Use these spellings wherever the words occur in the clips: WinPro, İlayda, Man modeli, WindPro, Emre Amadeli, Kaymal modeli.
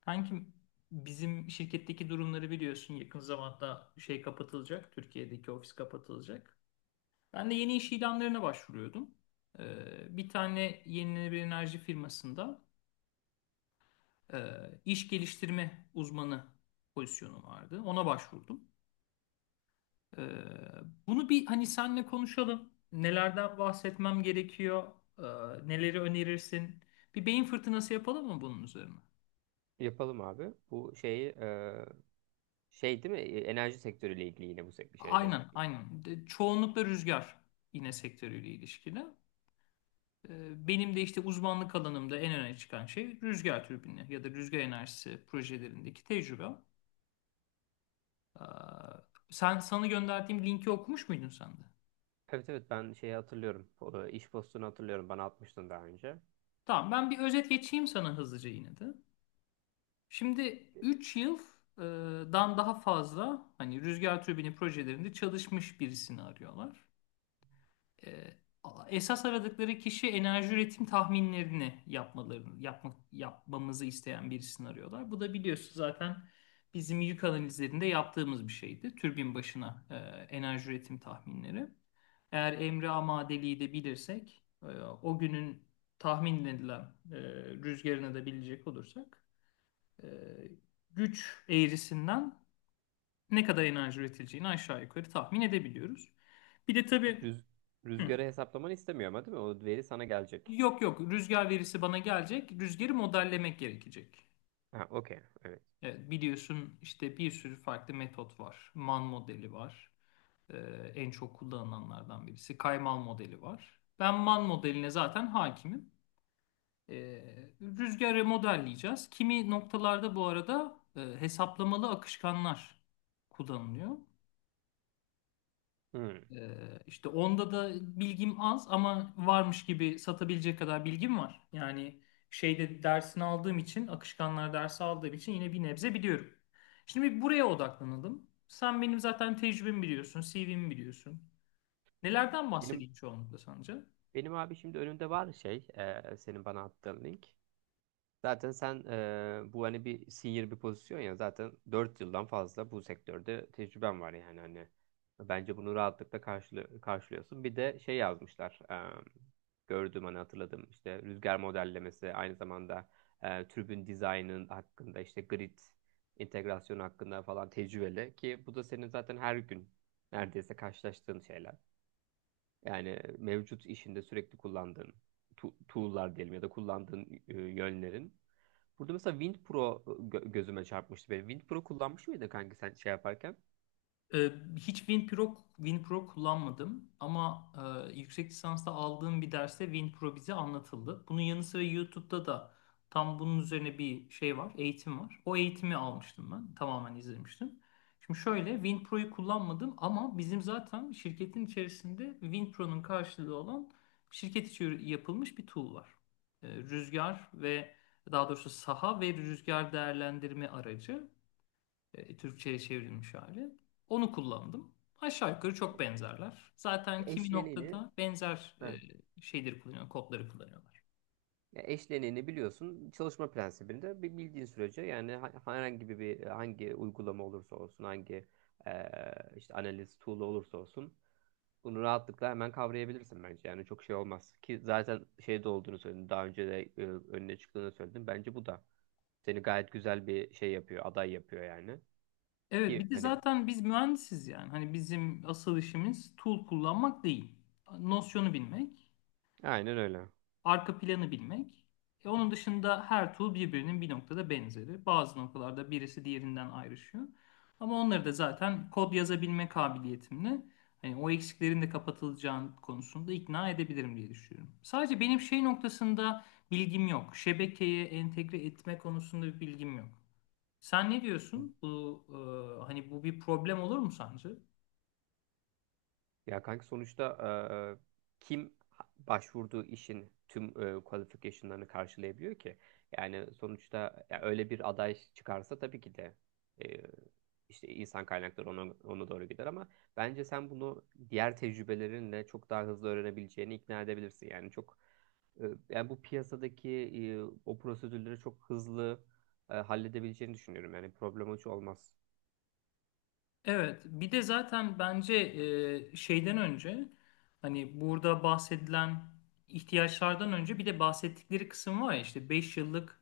Kankim bizim şirketteki durumları biliyorsun yakın zamanda şey kapatılacak. Türkiye'deki ofis kapatılacak. Ben de yeni iş ilanlarına başvuruyordum. Bir tane yenilenebilir enerji firmasında e, iş geliştirme uzmanı pozisyonu vardı. Ona başvurdum. Ee, Bunu bir hani senle konuşalım. Nelerden bahsetmem gerekiyor? Ee, Neleri önerirsin? Bir beyin fırtınası yapalım mı bunun üzerine? Yapalım abi. Bu şeyi şey değil mi? Enerji sektörüyle ilgili yine bu şeyde. Aynen, aynen. Çoğunlukla rüzgar yine sektörüyle ilişkili. Benim de işte uzmanlık alanımda en öne çıkan şey rüzgar türbini ya da rüzgar enerjisi projelerindeki tecrübe. Ee, sana gönderdiğim linki okumuş muydun sen de? Evet, evet, ben şeyi hatırlıyorum. O, iş postunu hatırlıyorum. Bana atmıştın daha önce. Tamam, ben bir özet geçeyim sana hızlıca yine de. Şimdi 3 yıldan daha fazla hani rüzgar türbini projelerinde çalışmış birisini arıyorlar. e, Esas aradıkları kişi enerji üretim tahminlerini yapmalarını yapmak yapmamızı isteyen birisini arıyorlar. Bu da biliyorsun zaten bizim yük analizlerinde yaptığımız bir şeydi. Türbin başına enerji üretim tahminleri. Eğer Emre Amadeli'yi de bilirsek, o günün tahmin edilen e, rüzgarını da bilecek olursak, e, güç eğrisinden ne kadar enerji üretileceğini aşağı yukarı tahmin edebiliyoruz. Bir de tabii Rüz hı, Rüzgarı hesaplamanı istemiyor ama değil mi? O veri sana gelecek. yok yok, rüzgar verisi bana gelecek. Rüzgarı modellemek gerekecek. Ha, okey. Evet. Evet, biliyorsun işte bir sürü farklı metot var. Man modeli var. Ee, En çok kullanılanlardan birisi. Kaymal modeli var. Ben man modeline zaten hakimim. Rüzgarı modelleyeceğiz. Kimi noktalarda bu arada hesaplamalı akışkanlar kullanılıyor. Hmm. İşte onda da bilgim az ama varmış gibi satabilecek kadar bilgim var. Yani şeyde dersini aldığım için, akışkanlar dersi aldığım için yine bir nebze biliyorum. Şimdi bir buraya odaklanalım. Sen benim zaten tecrübemi biliyorsun, CV'mi biliyorsun. Nelerden Benim bahsedeyim çoğunlukla sence? benim abi, şimdi önümde var şey, senin bana attığın link. Zaten sen, bu hani bir senior bir pozisyon ya, zaten 4 yıldan fazla bu sektörde tecrüben var, yani hani bence bunu rahatlıkla karşılıyorsun. Bir de şey yazmışlar, gördüm, hani hatırladım, işte rüzgar modellemesi, aynı zamanda türbün dizaynının hakkında, işte grid entegrasyonu hakkında falan tecrübeli ki bu da senin zaten her gün neredeyse karşılaştığın şeyler. Yani mevcut işinde sürekli kullandığın tool'lar diyelim, ya da kullandığın yönlerin. Burada mesela WindPro gözüme çarpmıştı benim. WindPro kullanmış mıydın kanki sen şey yaparken? Ee, Hiç WinPro kullanmadım ama yüksek lisansta aldığım bir derste WinPro bize anlatıldı. Bunun yanı sıra YouTube'da da tam bunun üzerine bir şey var, eğitim var. O eğitimi almıştım ben, tamamen izlemiştim. Şimdi şöyle WinPro'yu kullanmadım ama bizim zaten şirketin içerisinde WinPro'nun karşılığı olan şirket içi yapılmış bir tool var. Rüzgar ve daha doğrusu saha ve rüzgar değerlendirme aracı Türkçe'ye çevrilmiş hali. Onu kullandım. Aşağı yukarı çok benzerler. Zaten kimi Eşleniğini, noktada benzer heh, şeyleri kullanıyor, kodları kullanıyorlar. ya eşleniğini biliyorsun. Çalışma prensibinde bir bildiğin sürece, yani herhangi hangi uygulama olursa olsun, hangi e, işte analiz tool olursa olsun, bunu rahatlıkla hemen kavrayabilirsin bence. Yani çok şey olmaz ki, zaten şeyde olduğunu söyledim. Daha önce de önüne çıktığını söyledim. Bence bu da seni gayet güzel bir şey yapıyor, aday yapıyor yani. Evet, Ki bir de hani zaten biz mühendisiz yani. Hani bizim asıl işimiz tool kullanmak değil. Nosyonu bilmek, aynen öyle. arka planı bilmek. E, onun dışında her tool birbirinin bir noktada benzeri. Bazı noktalarda birisi diğerinden ayrışıyor. Ama onları da zaten kod yazabilme kabiliyetimle hani o eksiklerin de kapatılacağını konusunda ikna edebilirim diye düşünüyorum. Sadece benim şey noktasında bilgim yok. Şebekeye entegre etme konusunda bir bilgim yok. Sen ne diyorsun? Bu hani bu bir problem olur mu sence? Ya kanka, sonuçta kim başvurduğu işin tüm qualification'larını karşılayabiliyor ki? Yani sonuçta ya öyle bir aday çıkarsa tabii ki de, e, işte insan kaynakları ona doğru gider, ama bence sen bunu diğer tecrübelerinle çok daha hızlı öğrenebileceğini ikna edebilirsin. Yani çok, e, yani bu piyasadaki, e, o prosedürleri çok hızlı halledebileceğini düşünüyorum. Yani problem hiç olmaz. Evet, bir de zaten bence şeyden önce hani burada bahsedilen ihtiyaçlardan önce bir de bahsettikleri kısım var ya işte 5 yıllık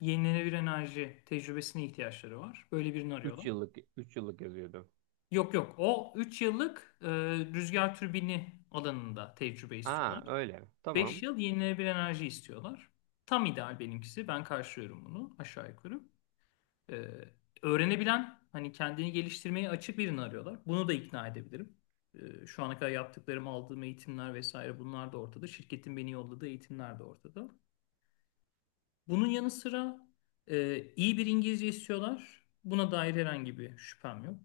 yenilenebilir enerji tecrübesine ihtiyaçları var. Böyle birini arıyorlar. Üç yıllık yazıyordu. Yok yok, o 3 yıllık rüzgar türbini alanında tecrübe Aa, istiyorlar. öyle. 5 Tamam. yıl yenilenebilir enerji istiyorlar. Tam ideal benimkisi. Ben karşılıyorum bunu aşağı yukarı. Ee, Öğrenebilen, hani kendini geliştirmeye açık birini arıyorlar. Bunu da ikna edebilirim. Şu ana kadar yaptıklarım, aldığım eğitimler vesaire bunlar da ortada. Şirketin beni yolladığı eğitimler de ortada. Bunun yanı sıra iyi bir İngilizce istiyorlar. Buna dair herhangi bir şüphem yok.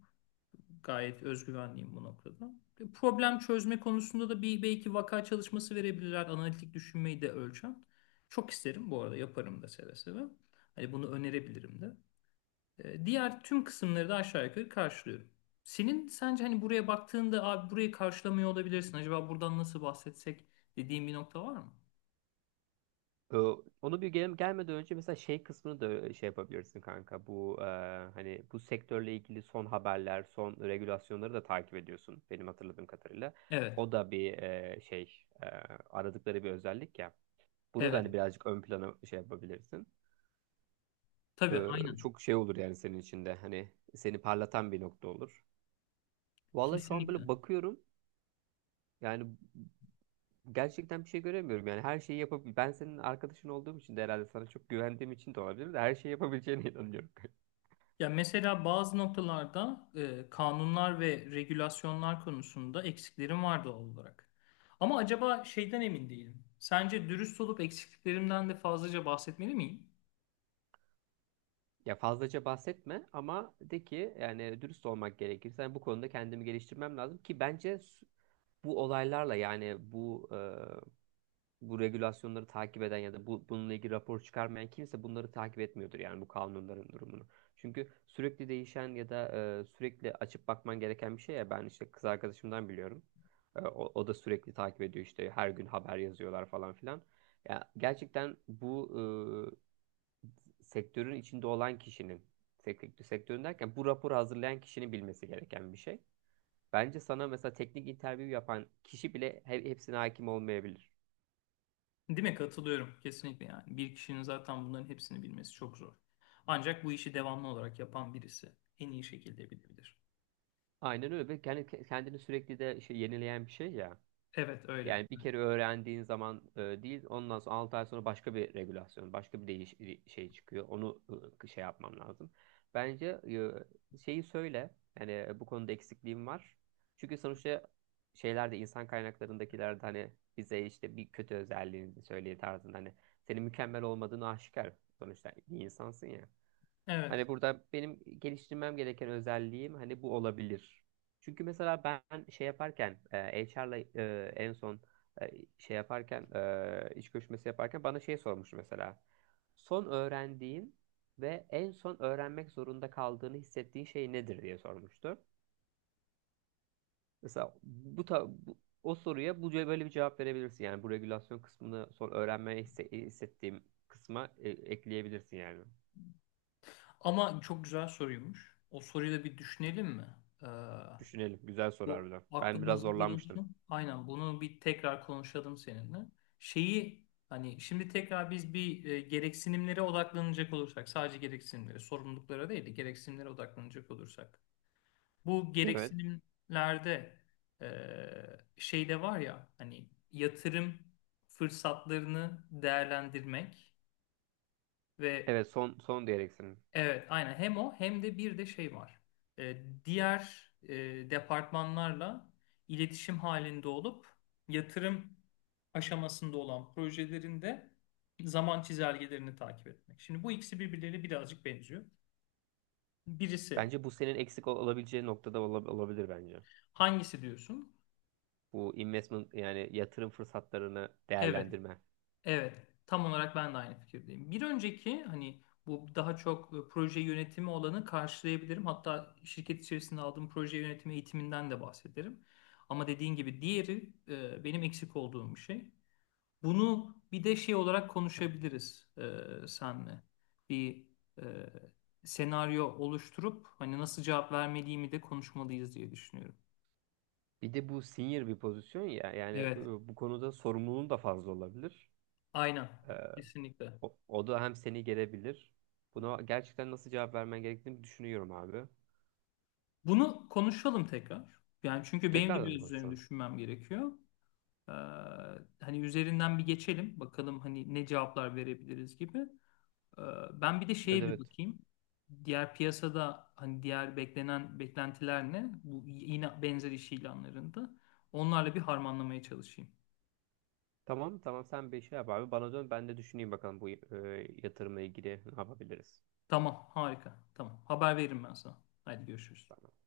Gayet özgüvenliyim bu noktada. E, problem çözme konusunda da bir belki vaka çalışması verebilirler. Analitik düşünmeyi de ölçen. Çok isterim bu arada, yaparım da seve seve. Hani bunu önerebilirim de. E, diğer tüm kısımları da aşağı yukarı karşılıyorum. Senin sence hani buraya baktığında abi burayı karşılamıyor olabilirsin. Acaba buradan nasıl bahsetsek dediğin bir nokta var mı? Ee, onu bir gelmeden önce mesela şey kısmını da şey yapabilirsin kanka. Bu, hani bu sektörle ilgili son haberler, son regülasyonları da takip ediyorsun benim hatırladığım kadarıyla. Evet. O da bir şey, aradıkları bir özellik ya. Bunu da hani Evet. birazcık ön plana şey yapabilirsin. Tabii, aynen. Çok şey olur yani, senin içinde hani seni parlatan bir nokta olur. Vallahi şu an Kesinlikle. böyle bakıyorum yani, gerçekten bir şey göremiyorum, yani her şeyi yapabilir. Ben senin arkadaşın olduğum için de herhalde, sana çok güvendiğim için de olabilir, de her şeyi yapabileceğine inanıyorum. Ya mesela bazı noktalarda kanunlar ve regülasyonlar konusunda eksiklerim var doğal olarak. Ama acaba şeyden emin değilim. Sence dürüst olup eksikliklerimden de fazlaca bahsetmeli miyim? Ya fazlaca bahsetme, ama de ki yani dürüst olmak gerekirse, yani bu konuda kendimi geliştirmem lazım ki bence bu olaylarla, yani bu regülasyonları takip eden ya da bu, bununla ilgili rapor çıkarmayan kimse bunları takip etmiyordur, yani bu kanunların durumunu. Çünkü sürekli değişen ya da sürekli açıp bakman gereken bir şey ya, ben işte kız arkadaşımdan biliyorum. O, o da sürekli takip ediyor, işte her gün haber yazıyorlar falan filan. Ya gerçekten bu sektörün içinde olan kişinin, sektörün derken bu raporu hazırlayan kişinin bilmesi gereken bir şey. Bence sana mesela teknik interview yapan kişi bile hepsine hakim olmayabilir. Değil mi? Katılıyorum. Kesinlikle yani. Bir kişinin zaten bunların hepsini bilmesi çok zor. Ancak bu işi devamlı olarak yapan birisi en iyi şekilde bilebilir. Aynen öyle, ve kendi kendini sürekli de şey, yenileyen bir şey ya. Evet öyle. Yani bir kere öğrendiğin zaman değil, ondan sonra 6 ay sonra başka bir regülasyon, başka bir değiş şey çıkıyor. Onu şey yapmam lazım. Bence şeyi söyle. Yani, bu konuda eksikliğim var. Çünkü sonuçta şeylerde, insan kaynaklarındakilerde hani bize işte bir kötü özelliğini söyleye tarzında, hani senin mükemmel olmadığını aşikar. Sonuçta bir insansın ya. Evet. Hani burada benim geliştirmem gereken özelliğim hani bu olabilir. Çünkü mesela ben şey yaparken, HR'la, en son, e, şey yaparken, iş görüşmesi yaparken bana şey sormuştu mesela. Son öğrendiğin ve en son öğrenmek zorunda kaldığını hissettiğin şey nedir diye sormuştu. Mesela bu, o soruya bu böyle bir cevap verebilirsin. Yani bu regülasyon kısmını son öğrenmeye hissettiğim kısma ekleyebilirsin yani. Ama çok güzel soruymuş. O soruyu da bir düşünelim mi? Ee, Düşünelim. Güzel soru Bu harbiden. Ben biraz aklımızda zorlanmıştım. bulunsun. Aynen, bunu bir tekrar konuşalım seninle. Şeyi hani şimdi tekrar biz bir gereksinimlere odaklanacak olursak, sadece gereksinimlere sorumluluklara değil de gereksinimlere odaklanacak olursak. Bu Evet. gereksinimlerde şey de var ya hani yatırım fırsatlarını değerlendirmek ve Evet, son son diyerek. evet aynen hem o hem de bir de şey var. Diğer departmanlarla iletişim halinde olup yatırım aşamasında olan projelerinde zaman çizelgelerini takip etmek. Şimdi bu ikisi birbirleriyle birazcık benziyor. Birisi Bence bu senin eksik olabileceği noktada olabilir bence. hangisi diyorsun? Bu investment, yani yatırım fırsatlarını Evet. değerlendirme. Evet, tam olarak ben de aynı fikirdeyim. Bir önceki hani bu daha çok proje yönetimi olanı karşılayabilirim. Hatta şirket içerisinde aldığım proje yönetimi eğitiminden de bahsederim. Ama dediğin gibi diğeri benim eksik olduğum bir şey. Bunu bir de şey olarak konuşabiliriz senle. Bir e, senaryo oluşturup hani nasıl cevap vermediğimi de konuşmalıyız diye düşünüyorum. Bir de bu senior bir pozisyon ya, yani Evet, bu konuda sorumluluğun da fazla olabilir. aynen. Ee, Kesinlikle. o, o da hem seni gelebilir. Buna gerçekten nasıl cevap vermen gerektiğini düşünüyorum abi. Bunu konuşalım tekrar. Yani çünkü benim de Tekrardan mı biraz üzerine konuşalım? düşünmem gerekiyor. Ee, Hani üzerinden bir geçelim. Bakalım hani ne cevaplar verebiliriz gibi. Ee, Ben bir de Evet, şeye bir evet. bakayım. Diğer piyasada hani diğer beklentiler ne? Bu yine benzer iş ilanlarında. Onlarla bir harmanlamaya çalışayım. Tamam, tamam, sen bir şey yap abi. Bana dön, ben de düşüneyim bakalım bu, yatırımla ilgili ne yapabiliriz. Tamam, harika. Tamam. Haber veririm ben sana. Hadi görüşürüz. Tamam.